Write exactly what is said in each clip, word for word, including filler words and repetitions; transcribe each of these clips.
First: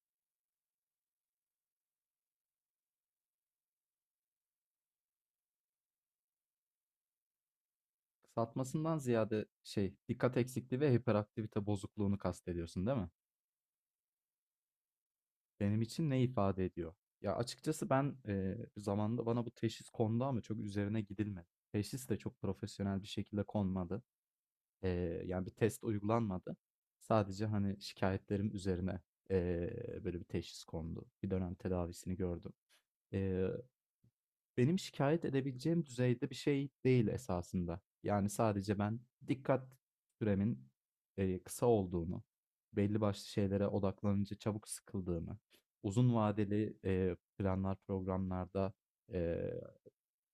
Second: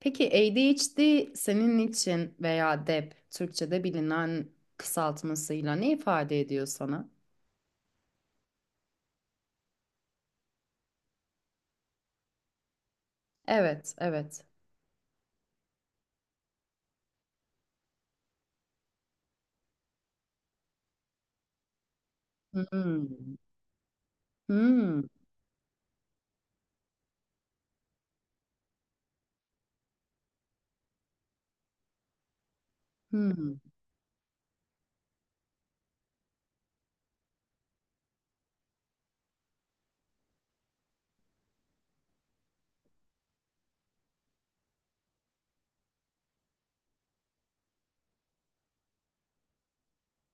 Peki A D H D senin için veya D E P Türkçe'de bilinen kısaltmasıyla ne ifade ediyor sana? Satmasından ziyade şey, dikkat eksikliği ve hiperaktivite bozukluğunu kastediyorsun değil mi? Evet, evet. Benim için ne ifade ediyor? Ya açıkçası ben e, zamanında bana bu teşhis kondu ama çok üzerine gidilmedi. Teşhis de çok profesyonel bir Hmm. şekilde konmadı. E, Hmm. Yani bir test uygulanmadı. Sadece hani şikayetlerim üzerine e, böyle bir teşhis kondu. Bir dönem tedavisini gördüm. E, Hmm. Benim şikayet edebileceğim düzeyde bir şey değil esasında. Yani sadece ben dikkat süremin e, kısa olduğunu, belli başlı şeylere odaklanınca çabuk sıkıldığımı, uzun vadeli e, planlar, programlarda e,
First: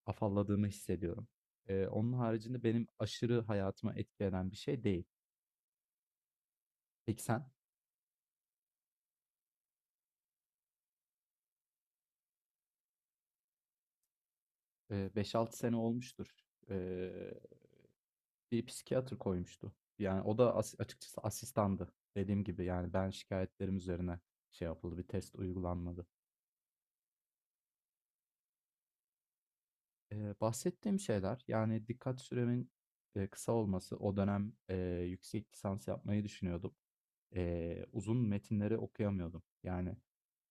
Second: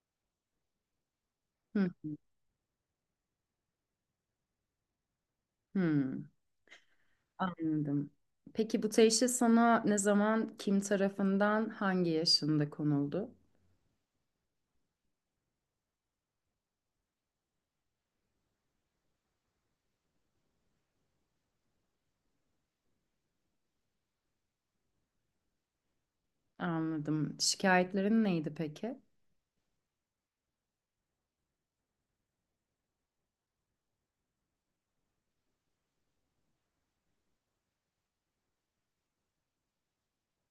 afalladığımı hissediyorum. E, onun Hmm. haricinde benim aşırı hayatıma etki eden bir şey değil. Hmm. Peki sen? Anladım. Peki bu teşhis sana ne zaman, kim tarafından, hangi yaşında konuldu? E, beş altı sene olmuştur. E, Bir psikiyatr koymuştu. Yani o da as açıkçası asistandı. Dediğim gibi yani ben şikayetlerim üzerine şey yapıldı, bir test uygulanmadı. Anladım. Şikayetlerin neydi peki? Ee, bahsettiğim şeyler yani dikkat süremin e, kısa olması. O dönem e, yüksek lisans yapmayı düşünüyordum. E, uzun metinleri okuyamıyordum. Yani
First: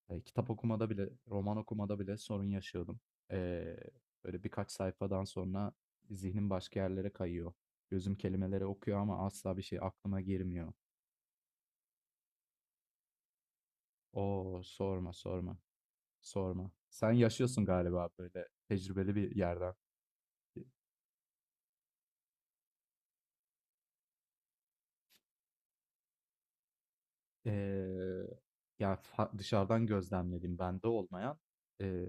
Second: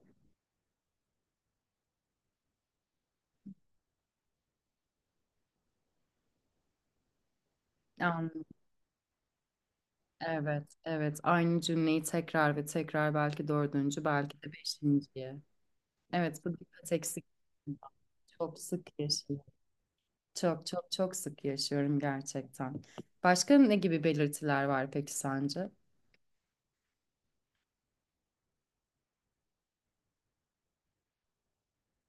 e, kitap okumada bile, roman okumada bile sorun yaşıyordum. E, Böyle birkaç sayfadan sonra zihnim başka yerlere kayıyor. Gözüm Anladım. kelimeleri okuyor ama asla bir şey aklıma Evet, girmiyor. evet. Aynı cümleyi tekrar ve tekrar belki dördüncü, belki de Oo sorma beşinciye. sorma Evet, bu sorma. dikkat Sen eksik. yaşıyorsun galiba böyle Çok sık tecrübeli bir yaşıyorum. yerden. Çok çok çok sık yaşıyorum gerçekten. Başka ne gibi belirtiler var peki sence? Ee, ya fa- dışarıdan gözlemlediğim bende olmayan ee,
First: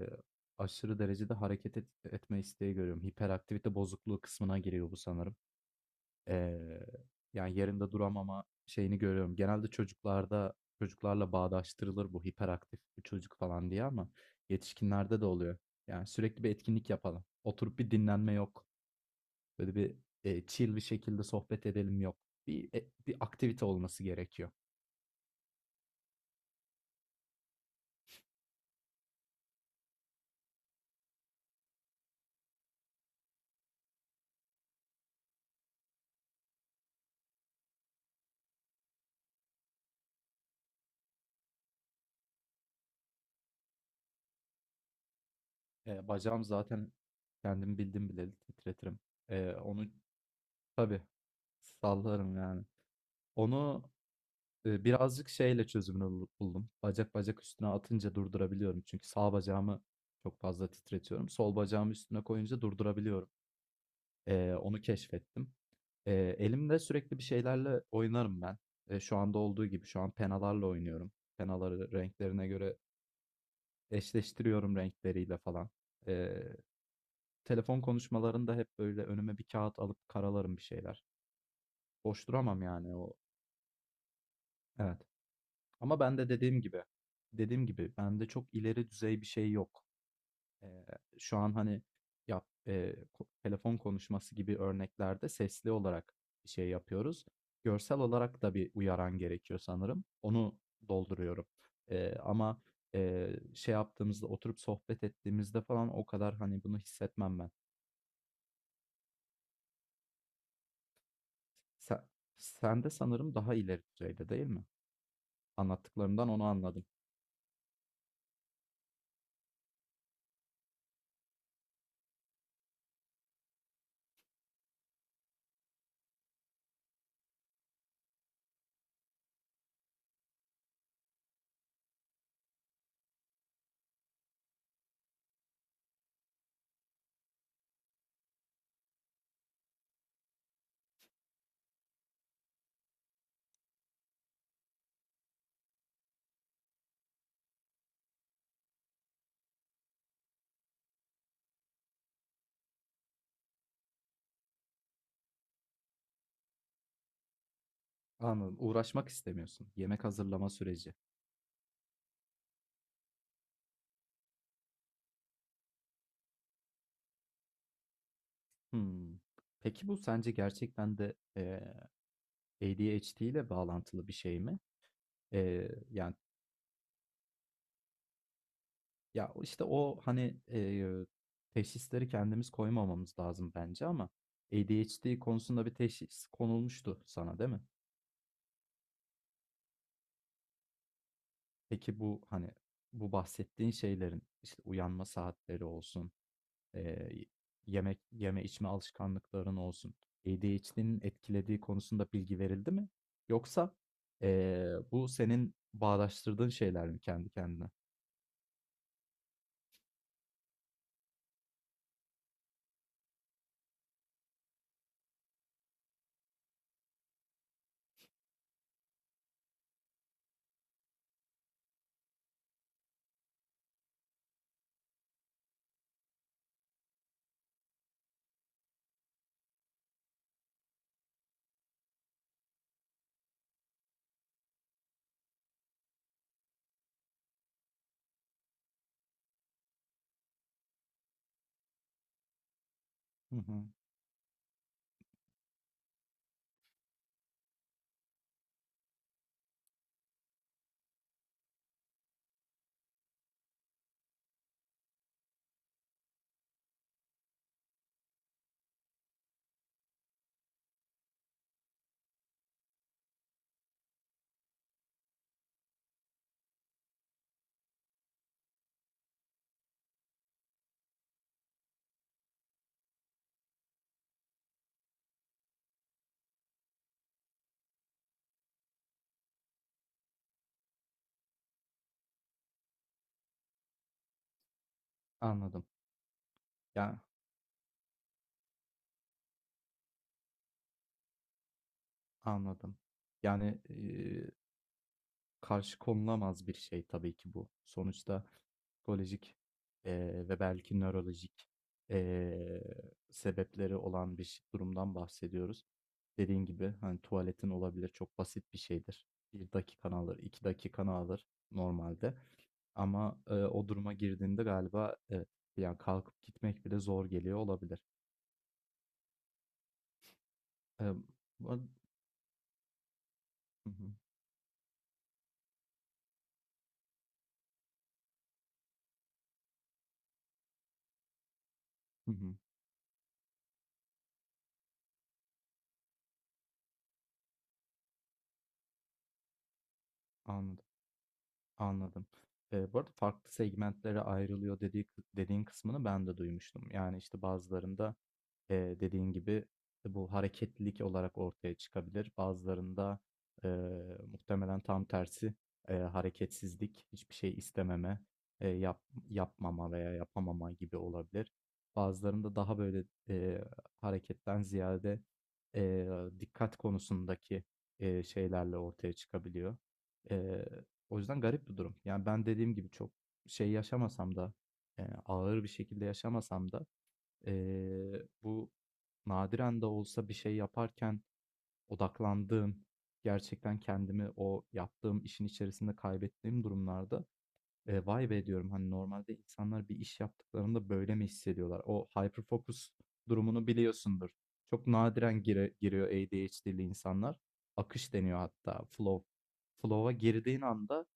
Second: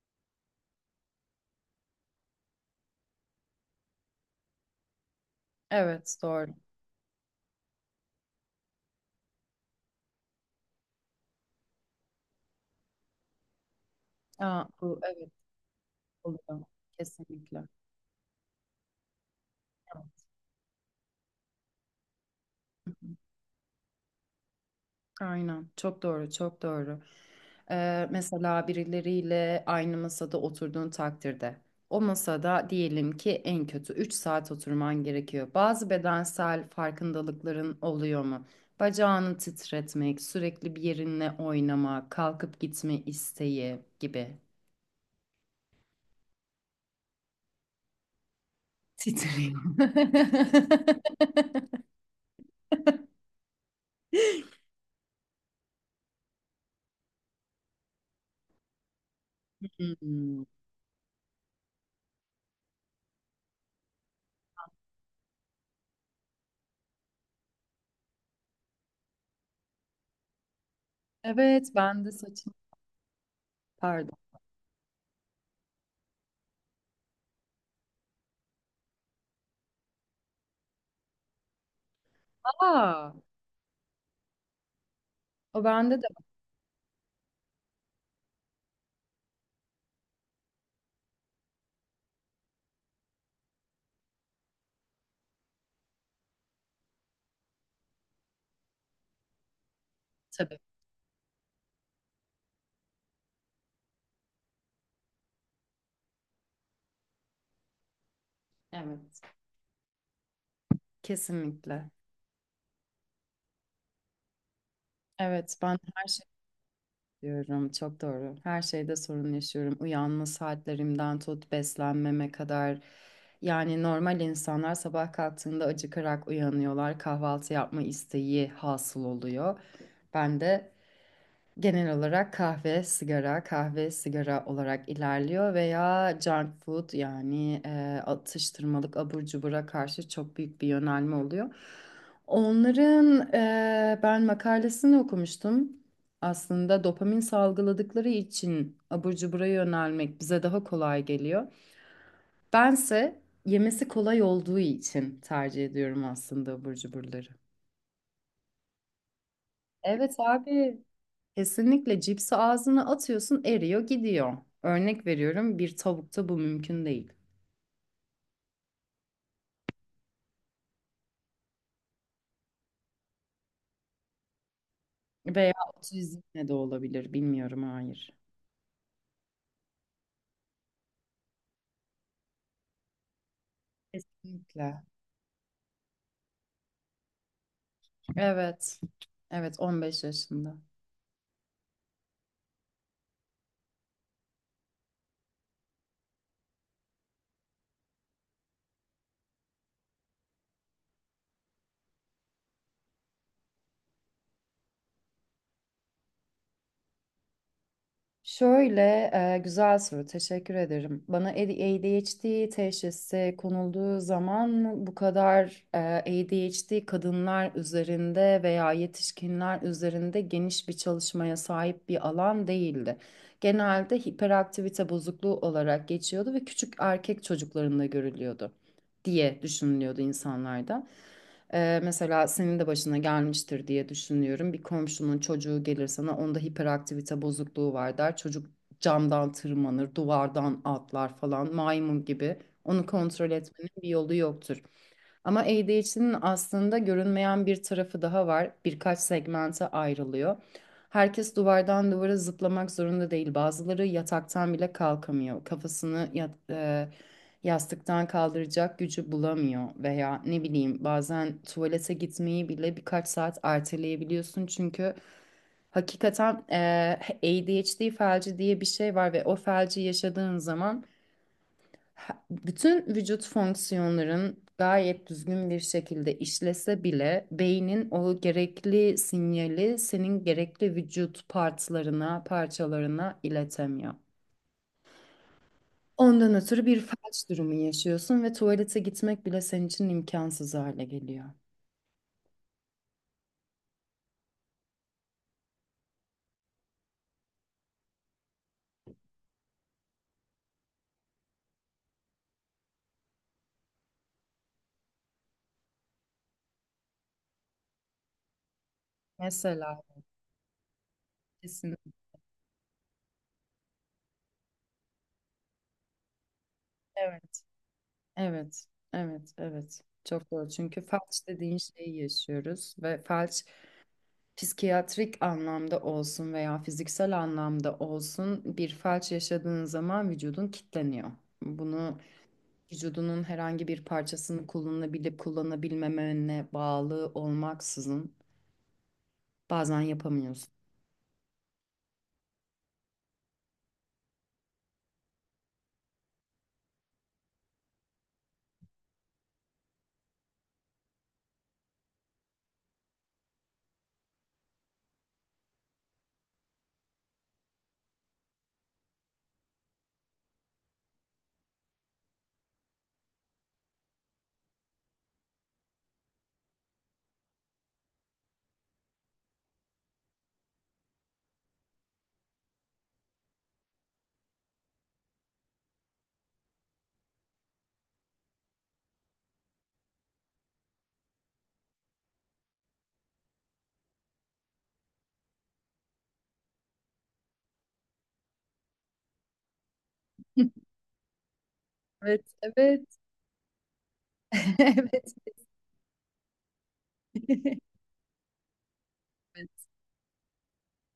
aşırı derecede hareket et- etme isteği görüyorum. Hiperaktivite bozukluğu kısmına giriyor bu sanırım. Evet, doğru. Ee, Yani yerinde duramama şeyini görüyorum. Genelde çocuklarda çocuklarla bağdaştırılır bu hiperaktif bir çocuk falan diye ama Aa, bu yetişkinlerde de evet oluyor. Yani sürekli bir oluyor. etkinlik yapalım. Kesinlikle. Oturup bir dinlenme yok. Böyle bir Evet. e, chill bir şekilde sohbet edelim yok. Bir e, bir aktivite olması gerekiyor. Aynen. Çok doğru, çok doğru. Ee, mesela birileriyle aynı masada oturduğun takdirde o masada diyelim ki en kötü üç saat oturman gerekiyor. Bazı bedensel farkındalıkların oluyor mu? Bacağını titretmek, sürekli bir yerinle oynama, kalkıp gitme isteği gibi. E, bacağım zaten kendim bildim bileli titretirim. E, Titriyor. Onu tabii sallarım yani. Onu e, birazcık şeyle çözümünü bul- buldum. Bacak bacak üstüne atınca durdurabiliyorum. Çünkü sağ bacağımı çok Hmm. fazla titretiyorum. Sol bacağımı üstüne koyunca durdurabiliyorum. E, onu keşfettim. E, elimde sürekli bir şeylerle oynarım ben. E, şu anda olduğu gibi şu an penalarla oynuyorum. Evet, Penaları ben de renklerine saçım. göre Pardon. eşleştiriyorum renkleriyle falan. Eee, Telefon konuşmalarında hep böyle önüme bir kağıt alıp karalarım bir şeyler. Boş duramam yani Aa, o. Evet. o bende Ama de ben var de dediğim gibi, dediğim gibi bende çok ileri düzey bir şey yok. Eee, Şu an hani yap, eee, ko- telefon konuşması gibi örneklerde sesli olarak bir şey yapıyoruz. Görsel olarak da bir uyaran gerekiyor sanırım. Onu tabii. dolduruyorum. Eee, ama eee, Şey yaptığımızda oturup sohbet ettiğimizde falan o kadar hani bunu hissetmem ben. Evet, kesinlikle. Sen, sen de sanırım daha ileri düzeyde değil mi? Evet, ben her şey Anlattıklarımdan onu anladım. diyorum. Çok doğru. Her şeyde sorun yaşıyorum. Uyanma saatlerimden tut beslenmeme kadar. Yani normal insanlar sabah kalktığında acıkarak uyanıyorlar. Kahvaltı yapma isteği hasıl oluyor. Ben de Genel olarak kahve, sigara, kahve, sigara olarak ilerliyor veya junk food yani e, atıştırmalık abur cubura karşı çok büyük bir yönelme oluyor. Onların e, ben makalesini okumuştum. Aslında dopamin salgıladıkları için abur cubura yönelmek bize daha kolay geliyor. Bense yemesi kolay olduğu için tercih ediyorum aslında abur cuburları. Anladım. Uğraşmak istemiyorsun. Yemek Evet hazırlama abi. süreci. Kesinlikle cipsi ağzına atıyorsun eriyor gidiyor. Örnek veriyorum, bir tavukta bu mümkün değil. Hmm. Peki bu sence gerçekten de eee A D H D ile bağlantılı bir şey mi? Veya Eee, yani otizmle de olabilir bilmiyorum, hayır. ya işte o hani eee, teşhisleri kendimiz koymamamız lazım bence ama Kesinlikle. A D H D konusunda bir teşhis konulmuştu sana değil mi? Evet. Evet, on beş yaşında. Peki bu hani bu bahsettiğin şeylerin işte uyanma saatleri olsun, Eee, yemek yeme içme alışkanlıkların olsun, A D H D'nin etkilediği konusunda bilgi verildi mi? Yoksa, eee, bu senin bağdaştırdığın şeyler mi kendi kendine? Şöyle e, güzel soru, teşekkür ederim. Bana A D H D teşhisi konulduğu zaman bu kadar e, A D H D kadınlar üzerinde veya yetişkinler üzerinde geniş bir çalışmaya sahip bir alan değildi. Genelde hiperaktivite bozukluğu olarak geçiyordu ve küçük erkek çocuklarında görülüyordu diye düşünülüyordu insanlarda. Ee, mesela senin de başına gelmiştir diye düşünüyorum. Bir komşunun çocuğu gelir sana, onda hiperaktivite bozukluğu var der. Çocuk camdan tırmanır, duvardan atlar falan, maymun gibi. Onu kontrol Hı hı. etmenin bir yolu yoktur. Ama A D H D'nin aslında görünmeyen bir tarafı daha var. Birkaç segmente ayrılıyor. Herkes duvardan duvara zıplamak zorunda değil. Bazıları yataktan bile kalkamıyor. Kafasını yat, e, yastıktan kaldıracak gücü bulamıyor veya ne bileyim, bazen tuvalete gitmeyi bile birkaç saat erteleyebiliyorsun çünkü hakikaten eee A D H D felci diye bir şey var ve o felci yaşadığın zaman ha- bütün vücut fonksiyonların gayet düzgün bir şekilde işlese bile beynin o gerekli sinyali senin gerekli vücut partlarına, parçalarına iletemiyor. Anladım. Ondan ötürü bir Ya, felç durumu yaşıyorsun ve tuvalete gitmek bile senin için imkansız hale geliyor. anladım. Yani, karşı konulamaz bir şey tabii ki bu. Sonuçta psikolojik, eee, ve belki nörolojik, eee, sebepleri olan bir ş durumdan bahsediyoruz. Dediğin gibi, hani, tuvaletin olabilir, çok basit bir şeydir. Bir Mesela. dakikanı alır, iki dakikanı alır Kesin. normalde ama, eee, o duruma girdiğinde galiba evet, yani kalkıp gitmek bile zor geliyor Evet, olabilir. evet, evet, evet. Çok doğru. Çünkü Emm, felç bu dediğin ar şeyi yaşıyoruz ve felç, Hı hı. psikiyatrik anlamda olsun veya fiziksel anlamda olsun, bir felç yaşadığın zaman vücudun kilitleniyor. Bunu, Hı hı. vücudunun herhangi bir parçasını kullanabilip kullanabilmemene bağlı olmaksızın, bazen yapamıyorsun. Anladım. Anladım. Eee, bu arada farklı segmentlere ayrılıyor dediği dediğin kısmını ben de duymuştum. Yani, işte, bazılarında, eee, dediğin gibi bu hareketlilik olarak ortaya çıkabilir. Bazılarında, eee, muhtemelen tam tersi, eee, hareketsizlik, hiçbir şey istememe, eee, yap yapmama veya yapamama gibi olabilir. Bazılarında daha böyle, eee, hareketten ziyade, eee, dikkat konusundaki, eee, şeylerle ortaya çıkabiliyor. O yüzden garip bir durum. Yani ben dediğim gibi çok şey yaşamasam da e, ağır bir şekilde yaşamasam da e, bu nadiren de olsa bir şey yaparken odaklandığım gerçekten kendimi o yaptığım işin içerisinde kaybettiğim durumlarda e, vay be diyorum hani normalde insanlar bir iş yaptıklarında böyle mi hissediyorlar? O Evet, hyper focus evet. durumunu biliyorsundur. Çok Evet. nadiren gire- giriyor A D H D'li insanlar. Akış deniyor hatta flow, Evet. flow'a girdiğin anda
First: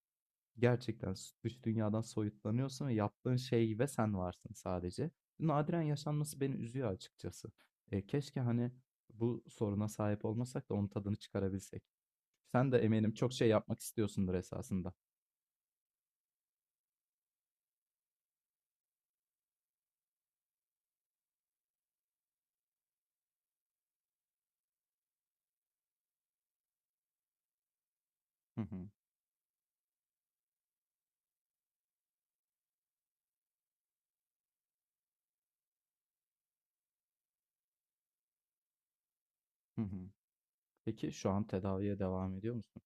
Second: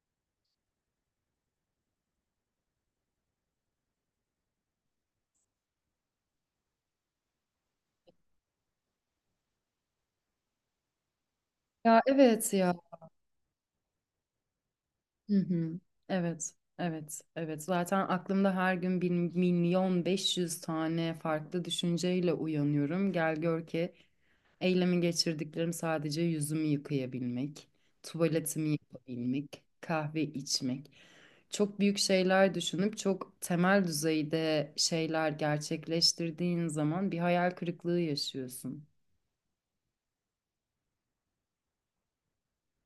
gerçekten s- dış dünyadan soyutlanıyorsun ve yaptığın şey ve sen varsın sadece. Nadiren yaşanması beni üzüyor açıkçası. E, keşke hani bu soruna sahip olmasak da onun tadını çıkarabilsek. Ya evet Sen ya. de eminim çok şey yapmak istiyorsundur esasında. Hı hı. Evet. Evet. Evet. Zaten aklımda her gün bir milyon beş yüz tane farklı düşünceyle uyanıyorum. Gel gör ki eylemi geçirdiklerim sadece yüzümü yıkayabilmek, Hı tuvaletimi hı. yapabilmek, kahve içmek. Çok büyük şeyler düşünüp çok temel düzeyde şeyler gerçekleştirdiğin zaman bir hayal kırıklığı yaşıyorsun. Hı hı. Peki şu an tedaviye devam ediyor musun?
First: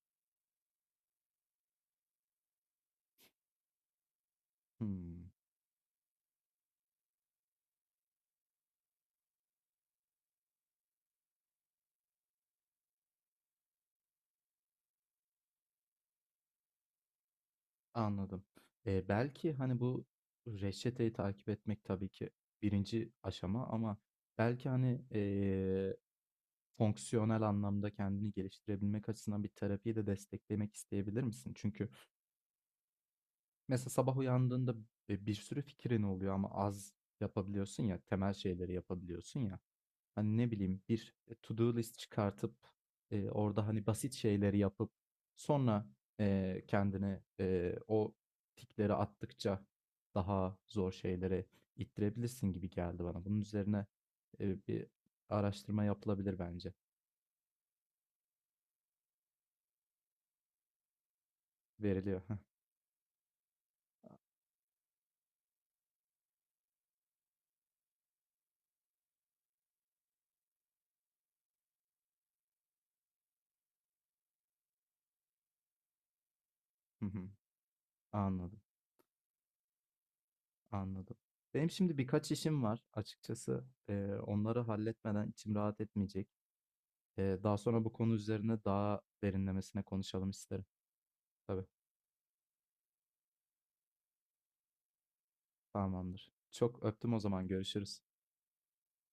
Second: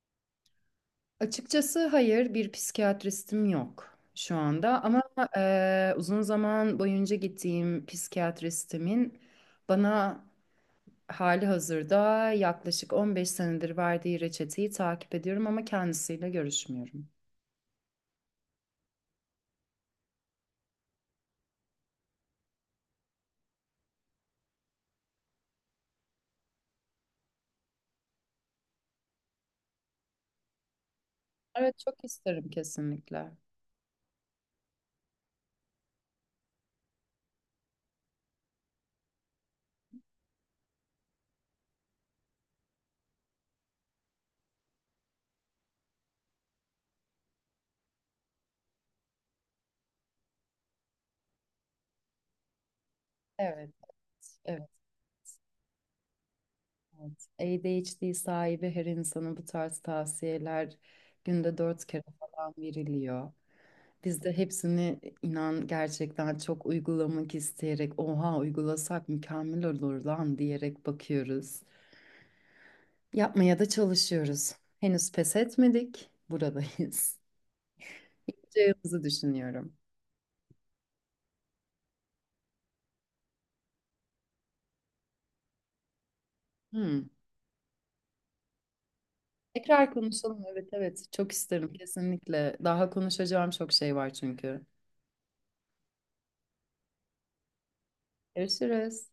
Açıkçası hayır, bir psikiyatristim yok şu anda ama Hmm. eee, uzun zaman boyunca gittiğim psikiyatristimin bana hali hazırda yaklaşık on beş senedir verdiği reçeteyi takip ediyorum ama kendisiyle görüşmüyorum. Anladım. E, belki hani bu reçeteyi takip etmek tabii ki birinci aşama ama belki hani e, fonksiyonel anlamda kendini geliştirebilmek açısından bir terapiyi de desteklemek isteyebilir misin? Evet, Çünkü çok isterim kesinlikle. mesela sabah uyandığında e, bir sürü fikrin oluyor ama az yapabiliyorsun ya, temel şeyleri yapabiliyorsun ya. Hani ne bileyim bir e, to do list çıkartıp e, orada hani basit şeyleri yapıp sonra e, kendini e, o tikleri attıkça daha zor şeylere ittirebilirsin gibi geldi bana. Bunun Evet, üzerine e, evet, bir araştırma yapılabilir bence. evet. A D H D sahibi her insana bu tarz tavsiyeler günde dört kere Veriliyor. falan veriliyor. Biz de hepsini, inan gerçekten çok uygulamak isteyerek, oha uygulasak mükemmel olur lan diyerek bakıyoruz. Yapmaya da çalışıyoruz. Henüz pes etmedik. Hı Buradayız. hı. Anladım, Yapacağımızı düşünüyorum. anladım. Benim şimdi birkaç işim var açıkçası. Ee, onları halletmeden içim rahat etmeyecek. Hmm. Ee, daha sonra bu konu üzerine daha derinlemesine Tekrar konuşalım konuşalım. isterim. Evet, evet, çok Tabii, isterim kesinlikle. Daha konuşacağım çok şey var çünkü. tamamdır. Çok öptüm o zaman görüşürüz. Görüşürüz.